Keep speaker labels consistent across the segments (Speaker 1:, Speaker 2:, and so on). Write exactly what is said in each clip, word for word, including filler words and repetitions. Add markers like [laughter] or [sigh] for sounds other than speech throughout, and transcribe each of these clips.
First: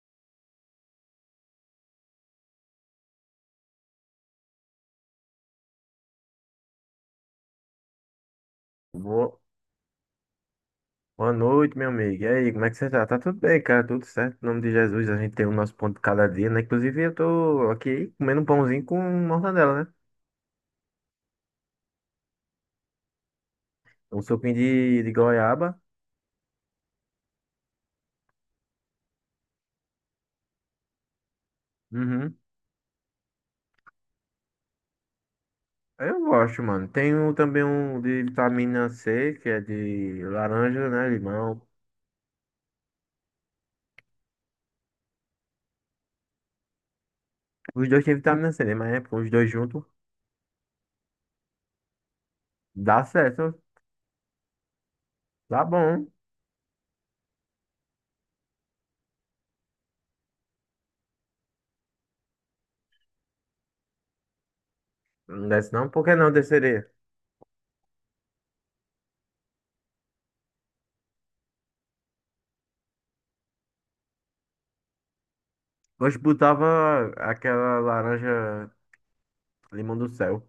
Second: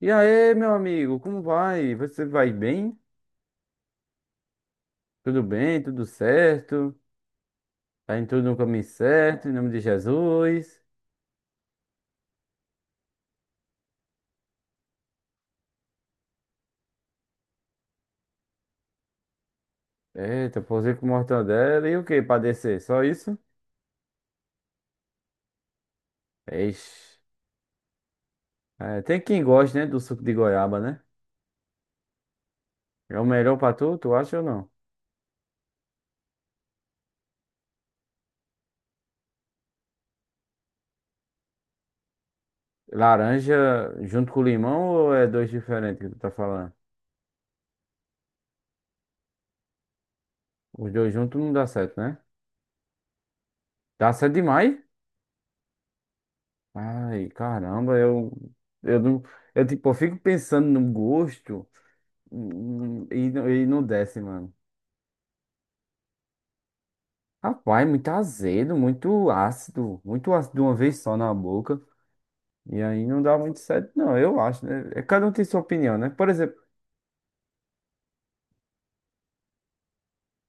Speaker 1: E aí, meu amigo, como vai? Você vai bem? Tudo bem? Tudo certo? Tá em tudo no caminho
Speaker 2: Boa,
Speaker 1: certo, em nome de Jesus.
Speaker 2: boa noite, meu amigo. E aí, como é que você tá? Tá tudo bem, cara? Tudo certo? Em nome de Jesus, a gente tem o nosso pão de cada dia, né? Inclusive, eu tô aqui comendo um pãozinho com mortadela, né?
Speaker 1: Eita, pousei com mortadela e o que pra descer? Só isso?
Speaker 2: Um suquinho de, de goiaba.
Speaker 1: Ixi. É, tem quem goste, né, do suco de goiaba, né?
Speaker 2: Uhum.
Speaker 1: É o melhor pra tu, tu acha ou não?
Speaker 2: Eu gosto, mano. Tenho também um de vitamina C, que é de laranja, né? Limão.
Speaker 1: Laranja junto com limão ou é dois diferentes que tu tá falando?
Speaker 2: Os dois têm vitamina C, né? Mas é, os dois juntos
Speaker 1: Os dois juntos não dá certo, né?
Speaker 2: dá certo.
Speaker 1: Dá certo demais?
Speaker 2: Tá bom.
Speaker 1: Ai, caramba, eu, eu não, eu tipo, eu fico pensando no gosto. Hum, E, no- e não desce, mano.
Speaker 2: Não desce não? Por que não desceria?
Speaker 1: Rapaz, muito azedo, muito ácido, muito ácido de uma vez só na boca. E aí não dá muito certo, não, eu acho, né? É, Cada um tem sua opinião, né?
Speaker 2: Hoje
Speaker 1: Por exemplo,
Speaker 2: botava aquela laranja limão do céu.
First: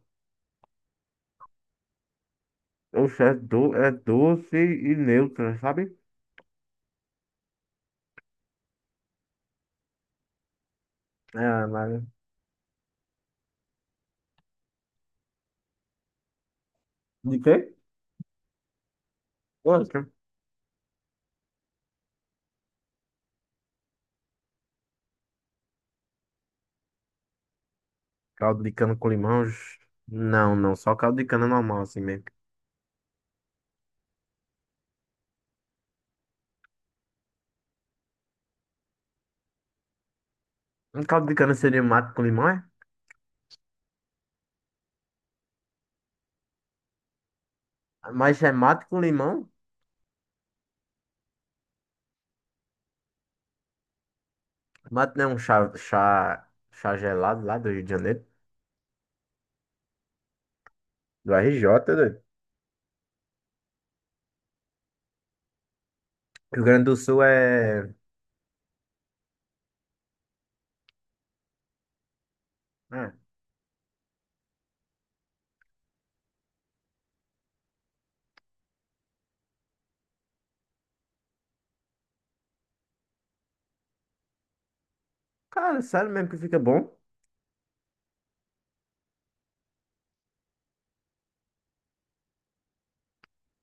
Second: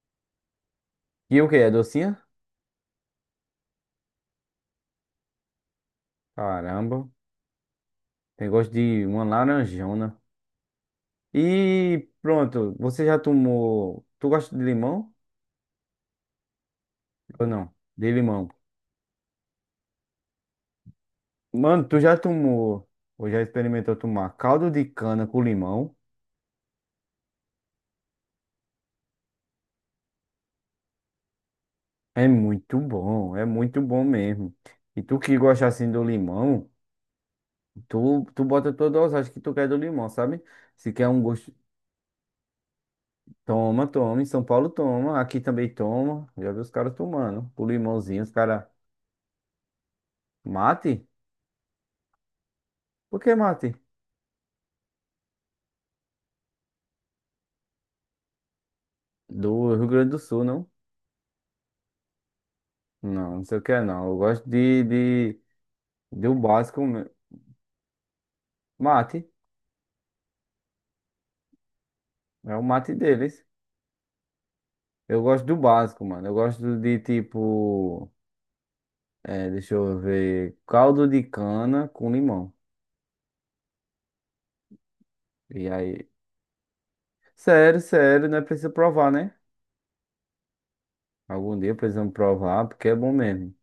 Speaker 1: e o que é docinha?
Speaker 2: Oxe, é, do, é doce e neutra, sabe?
Speaker 1: Caramba, tem gosto de uma laranjona.
Speaker 2: É mas...
Speaker 1: E pronto, você já tomou. Tu gosta de limão?
Speaker 2: De
Speaker 1: Ou
Speaker 2: quê?
Speaker 1: não? De limão.
Speaker 2: Gosto.
Speaker 1: Mano, tu já tomou, ou já experimentou tomar caldo de cana com limão?
Speaker 2: Caldo de cana com limão. Oxe. Não, não, só caldo de cana normal, assim mesmo.
Speaker 1: É muito bom, é muito bom mesmo. E tu que gosta assim do limão, tu, tu bota toda a dosagem que tu quer do limão, sabe? Se
Speaker 2: Um
Speaker 1: quer um
Speaker 2: caldo de
Speaker 1: gosto,
Speaker 2: cana seria mate com limão, é?
Speaker 1: toma, toma. Em São Paulo toma, aqui também toma. Já vi os caras tomando. O limãozinho, os
Speaker 2: Mas é
Speaker 1: caras.
Speaker 2: mate com limão?
Speaker 1: Mate? Por que mate?
Speaker 2: Mate não é um chá, chá, chá gelado lá do Rio de Janeiro.
Speaker 1: Do Rio Grande do Sul, não?
Speaker 2: Do erre jota, doido.
Speaker 1: Não, não sei o que é não. Eu gosto de, de, do
Speaker 2: Rio
Speaker 1: básico.
Speaker 2: Grande do
Speaker 1: me-
Speaker 2: Sul é.
Speaker 1: Mate, é o mate
Speaker 2: É.
Speaker 1: deles. Eu gosto do básico, mano. Eu gosto de tipo. É, deixa eu ver. Caldo de cana com limão. E
Speaker 2: Cara,
Speaker 1: aí?
Speaker 2: sério mesmo que fica bom.
Speaker 1: Sério, sério, não é preciso provar, né? Algum dia precisamos provar, porque é bom mesmo.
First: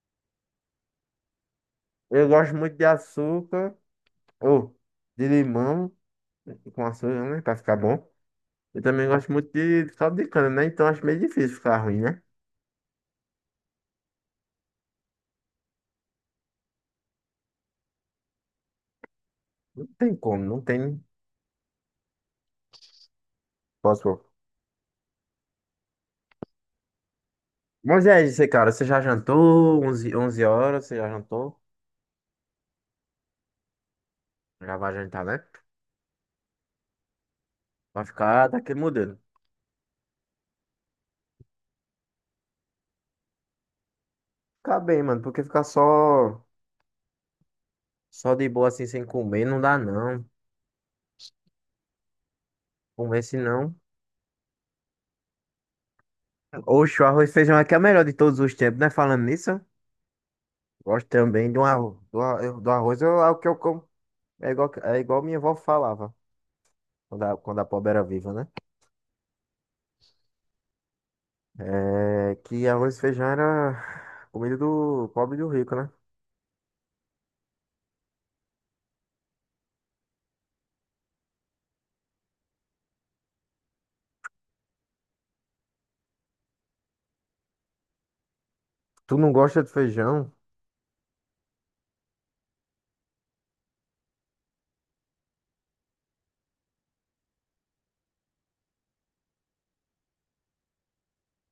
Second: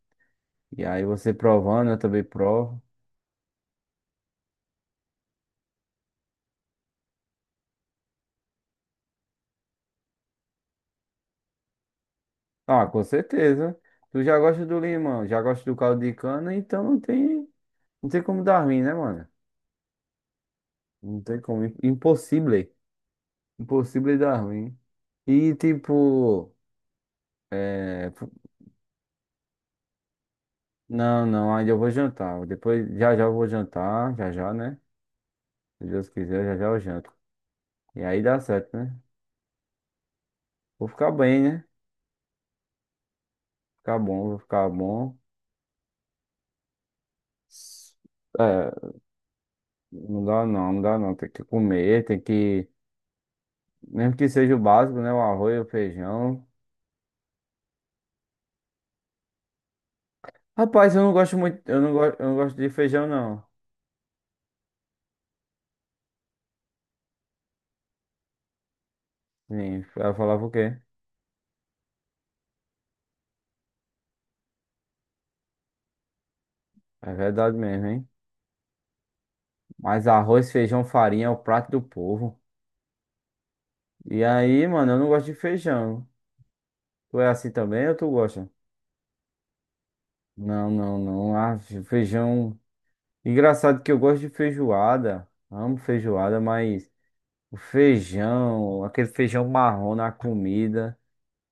Speaker 1: E aí você provando, eu também
Speaker 2: Eu gosto muito
Speaker 1: provo.
Speaker 2: de açúcar. Ou de limão. Com açúcar, né? Pra ficar bom. Eu também gosto muito de caldo de cana, né? Então acho meio difícil ficar ruim, né?
Speaker 1: Ah, com certeza. Tu já gosta do limão, já gosta do caldo de cana, então não tem, não tem como dar ruim, né, mano?
Speaker 2: Não tem como, não tem.
Speaker 1: Não tem como. Impossível. Impossível
Speaker 2: Posso.
Speaker 1: dar ruim. E tipo,
Speaker 2: Mas
Speaker 1: é...
Speaker 2: é
Speaker 1: fu-
Speaker 2: isso aí, cara. Você já jantou? onze onze horas, você já
Speaker 1: não, não,
Speaker 2: jantou?
Speaker 1: ainda eu vou jantar. Depois, já já eu vou jantar, já já,
Speaker 2: Já
Speaker 1: né?
Speaker 2: vai jantar, né?
Speaker 1: Se Deus quiser, já já eu janto. E
Speaker 2: Vai
Speaker 1: aí dá
Speaker 2: ficar
Speaker 1: certo,
Speaker 2: daquele
Speaker 1: né?
Speaker 2: modelo.
Speaker 1: Vou ficar bem, né? Ficar bom, vou ficar
Speaker 2: Ficar bem,
Speaker 1: bom.
Speaker 2: mano, porque ficar só, só de boa
Speaker 1: É,
Speaker 2: assim, sem comer, não dá
Speaker 1: não
Speaker 2: não.
Speaker 1: dá não, não dá não. Tem que comer, tem que.
Speaker 2: Comer se não.
Speaker 1: Mesmo que seja o básico, né? O arroz, o feijão.
Speaker 2: Oxe, o arroz e feijão aqui é o melhor de todos os tempos, né? Falando nisso,
Speaker 1: Rapaz, eu
Speaker 2: gosto
Speaker 1: não gosto
Speaker 2: também
Speaker 1: muito.
Speaker 2: do
Speaker 1: Eu não
Speaker 2: arroz.
Speaker 1: gosto,
Speaker 2: Do,
Speaker 1: eu não gosto
Speaker 2: ar-
Speaker 1: de
Speaker 2: do arroz
Speaker 1: feijão,
Speaker 2: eu- é o
Speaker 1: não.
Speaker 2: que eu como. É igual, é igual minha avó falava, quando a, quando a pobre era viva, né?
Speaker 1: Sim, ela falava o quê?
Speaker 2: É que arroz e feijão era comida do pobre e do rico, né?
Speaker 1: É verdade mesmo, hein? Mas arroz, feijão, farinha é o prato do povo. E aí, mano, eu não gosto de feijão. Tu é assim também ou tu gosta?
Speaker 2: Tu não gosta de feijão?
Speaker 1: Não, não, não. Ah, feijão. Engraçado que eu gosto de feijoada, amo feijoada, mas o feijão, aquele feijão marrom na comida,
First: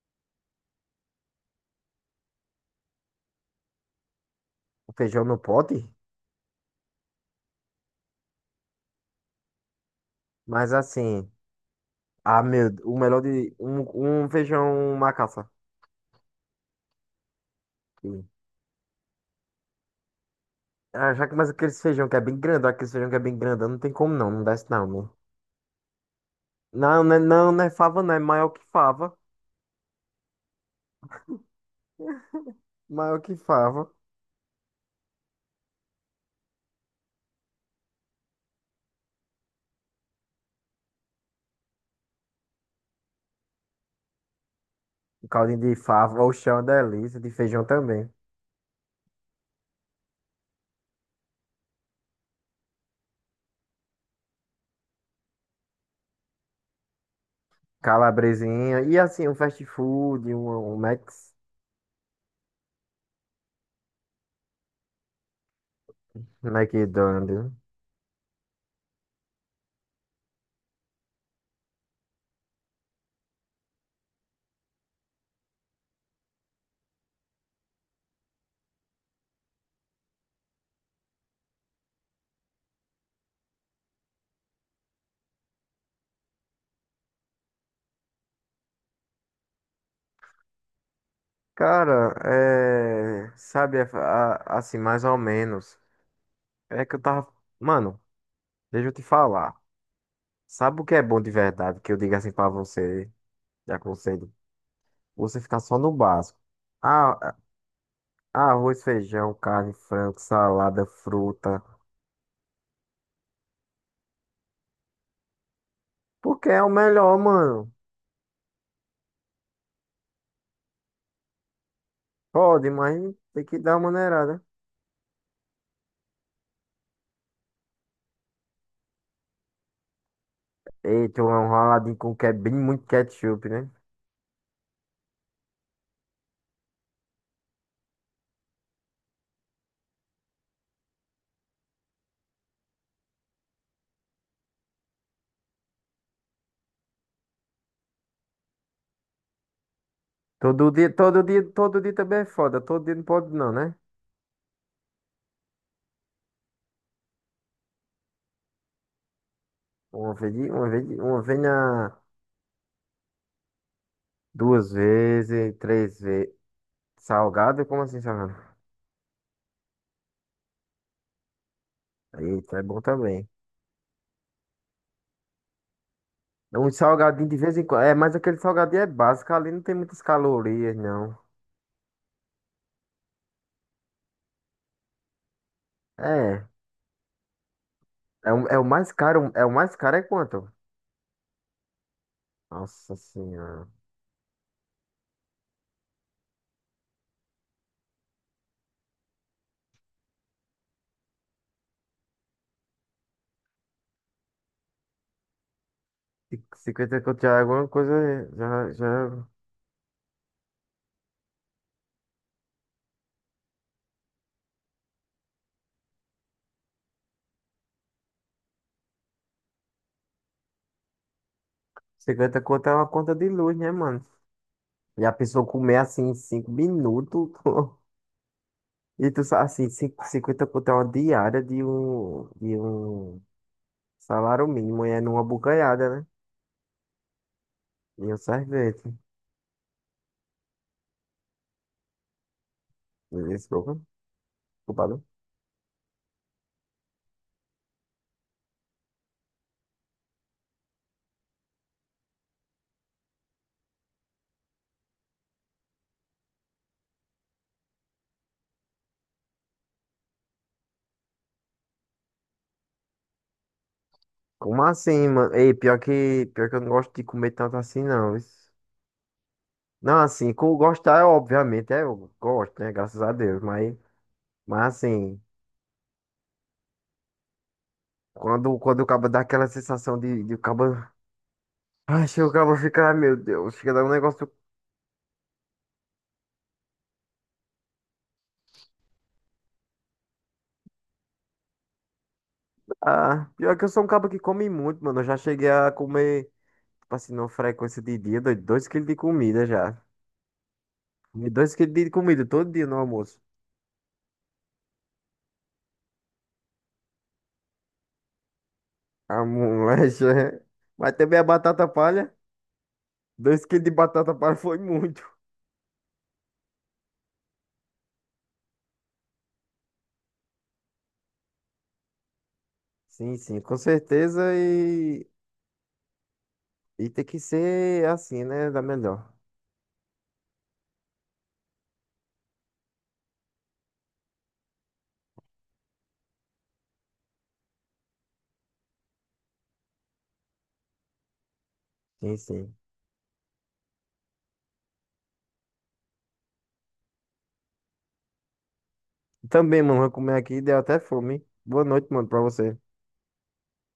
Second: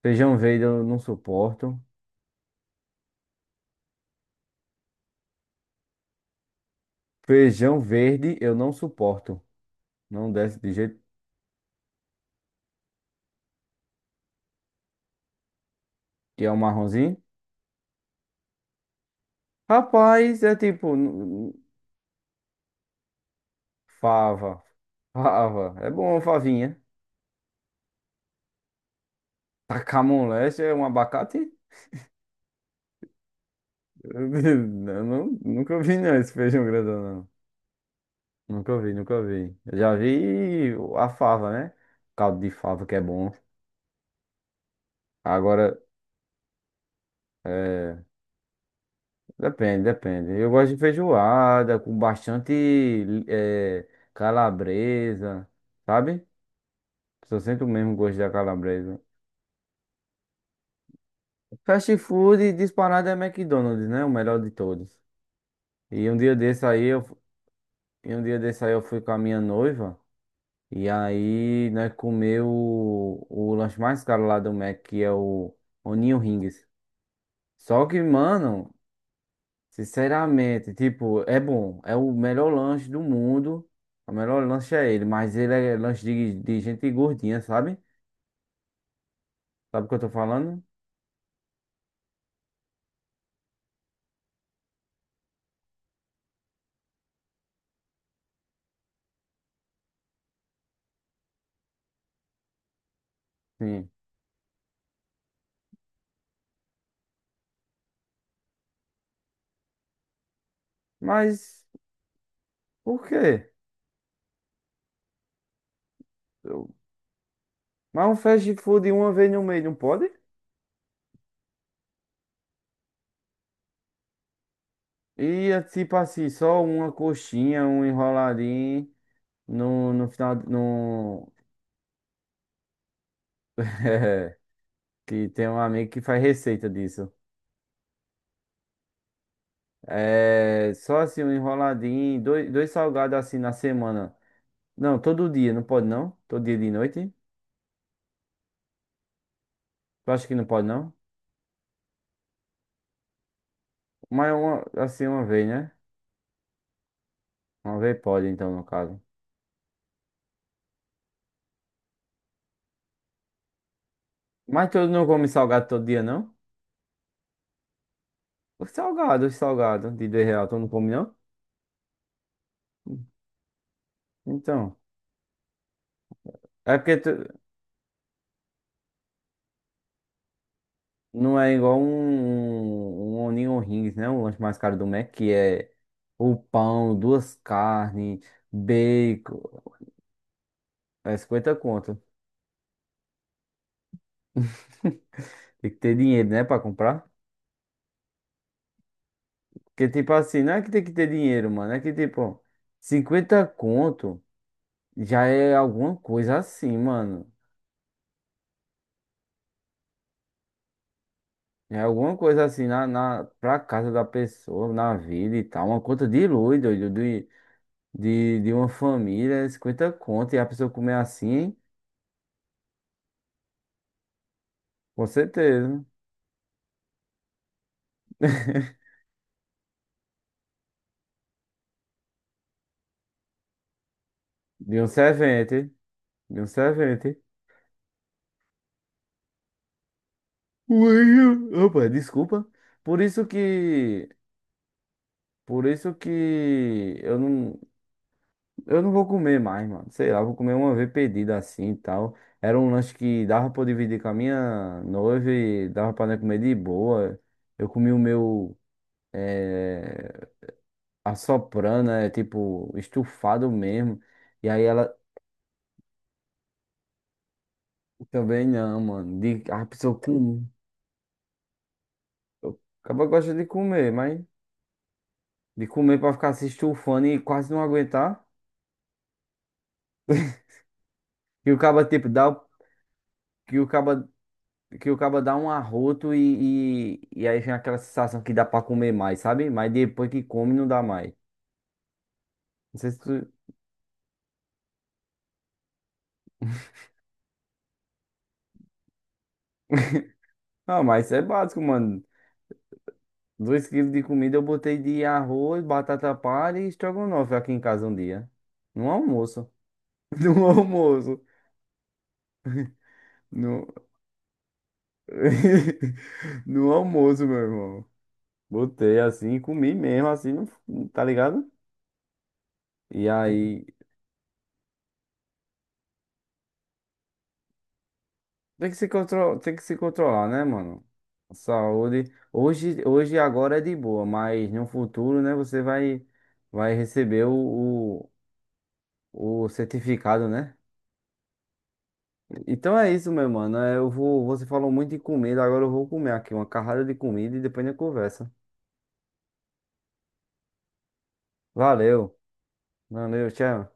Speaker 1: feijão verde eu não suporto,
Speaker 2: O feijão no pote?
Speaker 1: feijão verde eu não suporto, não desce de
Speaker 2: Mas
Speaker 1: jeito
Speaker 2: assim, ah, meu, o melhor de um, um feijão macaça.
Speaker 1: que é um marronzinho.
Speaker 2: Que-
Speaker 1: Rapaz, é tipo
Speaker 2: Ah, já que mais
Speaker 1: n-
Speaker 2: aquele feijão que é bem grandão, aquele feijão que é bem grandão, não tem como não, não
Speaker 1: fava,
Speaker 2: desce não, né?
Speaker 1: fava, é bom favinha.
Speaker 2: Não, não é, não, não é fava, não, é maior que fava.
Speaker 1: Tacar moleste é um abacate? [laughs]
Speaker 2: Maior que fava.
Speaker 1: Eu não, nunca vi não esse feijão grandão. Nunca vi, nunca vi. Eu já vi a fava, né? Caldo de fava que é bom.
Speaker 2: O caldinho de
Speaker 1: Agora,
Speaker 2: fava, o chão é uma delícia, de feijão
Speaker 1: é,
Speaker 2: também.
Speaker 1: depende, depende. Eu gosto de feijoada com bastante é, calabresa, sabe? Só sinto o mesmo gosto da
Speaker 2: Calabresinha, e
Speaker 1: calabresa.
Speaker 2: assim, um fast food, um, um Max,
Speaker 1: Fast food disparado é McDonald's, né? O melhor de todos. E um dia desse aí eu, fu-
Speaker 2: McDonald's.
Speaker 1: e um dia desse aí eu fui com a minha noiva e aí nós comeu o, o lanche mais caro lá do Mac, que é o Onion Rings. Só que, mano, sinceramente, tipo, é bom. É o melhor lanche do mundo. O melhor lanche é ele, mas ele é lanche de, de gente gordinha, sabe? Sabe o que eu tô falando?
Speaker 2: Cara, é. Sabe, a- a- assim, mais ou menos. É que eu tava. Mano, deixa eu te falar. Sabe o que é bom de verdade? Que eu digo assim pra você, te
Speaker 1: Sim.
Speaker 2: aconselho. Você ficar só no básico. Ah, ah, arroz, feijão, carne, frango, salada, fruta.
Speaker 1: Mas por quê?
Speaker 2: Porque é o
Speaker 1: Eu-
Speaker 2: melhor, mano.
Speaker 1: Mas um fast food uma vez no mês não pode?
Speaker 2: Pode, mas tem que dar uma maneirada.
Speaker 1: E é tipo assim, só uma coxinha, um enroladinho no, no final.
Speaker 2: Eita, um
Speaker 1: No.
Speaker 2: raladinho com que é bem muito ketchup,
Speaker 1: [laughs]
Speaker 2: né?
Speaker 1: É, que tem um amigo que faz receita disso. É só assim, um enroladinho, dois, dois salgados assim na semana. Não, todo dia, não pode não? Todo dia de noite? Tu acha que não pode
Speaker 2: Todo
Speaker 1: não?
Speaker 2: dia, todo dia, todo dia também é foda. Todo dia não pode, não, né?
Speaker 1: Mas é uma, assim, uma vez, né? Uma vez pode, então, no caso.
Speaker 2: Uma vez, de- uma vez, de- uma vez na.
Speaker 1: Mas
Speaker 2: Duas
Speaker 1: tu não come
Speaker 2: vezes,
Speaker 1: salgado todo
Speaker 2: três
Speaker 1: dia, não?
Speaker 2: vezes. Salgado? Como assim salgado?
Speaker 1: Os salgados, os salgados de dois real, tu não come não?
Speaker 2: Eita, é bom também.
Speaker 1: Então,
Speaker 2: Um
Speaker 1: é porque tu
Speaker 2: salgadinho de vez em quando. É, mas aquele salgadinho é básico, ali não tem muitas calorias, não.
Speaker 1: não é igual um, um um Onion Rings, né? O lanche mais caro do Mac, que é o
Speaker 2: É.
Speaker 1: pão, duas carnes,
Speaker 2: É, o- é o mais caro.
Speaker 1: bacon,
Speaker 2: É o mais caro é quanto?
Speaker 1: é cinquenta conto.
Speaker 2: Nossa senhora.
Speaker 1: Tem que ter dinheiro, né, pra comprar? Porque, tipo assim, não é que tem que ter dinheiro, mano, é que, tipo, cinquenta conto... Já é alguma coisa
Speaker 2: Ci-
Speaker 1: assim,
Speaker 2: cinquenta conto
Speaker 1: mano.
Speaker 2: já é alguma coisa. Já, já...
Speaker 1: Já É alguma coisa assim na, na, pra casa da pessoa, na vida e tal. Uma conta de luz, doido, de, de, de uma família, cinquenta conto, e a pessoa comer assim,
Speaker 2: Cinquenta conto é uma conta de luz, né, mano? E
Speaker 1: com
Speaker 2: a pessoa comer
Speaker 1: certeza.
Speaker 2: assim em cinco minutos. [laughs] E tu sabe assim, cin- cinquenta conto é uma diária de um, de um salário
Speaker 1: De
Speaker 2: mínimo,
Speaker 1: um
Speaker 2: e é numa
Speaker 1: servente,
Speaker 2: bucanhada.
Speaker 1: de um servente.
Speaker 2: E o sorvete.
Speaker 1: Ui, Opa, desculpa. Por isso
Speaker 2: Desculpa,
Speaker 1: que,
Speaker 2: culpado.
Speaker 1: por isso que eu não, Eu não vou comer mais, mano. Sei lá, vou comer uma vez pedida assim e tal. Era um lanche que dava pra eu dividir com a minha noiva e dava pra nós comer de boa. Eu comi o meu eh, assoprando, é tipo estufado mesmo. E aí
Speaker 2: Como
Speaker 1: ela
Speaker 2: assim, mano? Ei, pior que, pior que eu não gosto de comer tanto assim, não. Isso-
Speaker 1: também não, mano. De, a pessoa
Speaker 2: Não, assim,
Speaker 1: come.
Speaker 2: com gostar, é obviamente, é, eu gosto,
Speaker 1: Eu-
Speaker 2: né? Graças
Speaker 1: Acaba
Speaker 2: a
Speaker 1: gosta
Speaker 2: Deus.
Speaker 1: de
Speaker 2: Mas,
Speaker 1: comer, mas
Speaker 2: mas assim,
Speaker 1: de comer pra ficar se estufando e quase não aguentar.
Speaker 2: quando, quando o cabo dá aquela sensação de, de o
Speaker 1: [laughs]
Speaker 2: cabo.
Speaker 1: Que o caba tipo
Speaker 2: Ai, chega
Speaker 1: dá,
Speaker 2: o
Speaker 1: o-
Speaker 2: cabo fica, ai, meu Deus,
Speaker 1: que o
Speaker 2: fica dando um
Speaker 1: caba
Speaker 2: negócio.
Speaker 1: Que o cabo dá um arroto e, e, e aí vem aquela sensação que dá pra comer mais, sabe? Mas depois que come não dá mais. Não sei se
Speaker 2: Ah,
Speaker 1: tu...
Speaker 2: pior que eu sou um cabo que come muito, mano. Eu já cheguei a comer, tipo assim, numa frequência de dia, dois dois quilos de comida já.
Speaker 1: Ah, mas isso é
Speaker 2: Dois
Speaker 1: básico,
Speaker 2: quilos de
Speaker 1: mano.
Speaker 2: comida todo dia no almoço.
Speaker 1: Dois quilos de comida eu botei de arroz, batata palha e estrogonofe aqui em casa um dia. No
Speaker 2: [laughs] A
Speaker 1: almoço.
Speaker 2: molecha,
Speaker 1: [laughs]
Speaker 2: é.
Speaker 1: No
Speaker 2: Mas também
Speaker 1: almoço.
Speaker 2: a batata palha. Dois quilos de
Speaker 1: No.
Speaker 2: batata palha foi muito.
Speaker 1: [laughs] No almoço, meu irmão. Botei assim, comi mesmo, assim, não- tá ligado? E
Speaker 2: Sim, sim, com
Speaker 1: aí.
Speaker 2: certeza. E, e tem que ser assim, né? Da
Speaker 1: Tem que se
Speaker 2: melhor.
Speaker 1: controlar, tem que se controlar, né, mano? A Saúde. Hoje, hoje e agora é de boa, mas no futuro, né, você vai, vai receber o, o, o certificado, né?
Speaker 2: Sim, sim.
Speaker 1: Então é isso, meu mano. É, Eu vou, você falou muito de comida, agora eu vou comer aqui uma carrada de comida e depois a gente conversa.
Speaker 2: Também, mano, vou comer aqui, deu até fome. Hein? Boa noite,
Speaker 1: Valeu.
Speaker 2: mano, pra você.
Speaker 1: Valeu, tchau.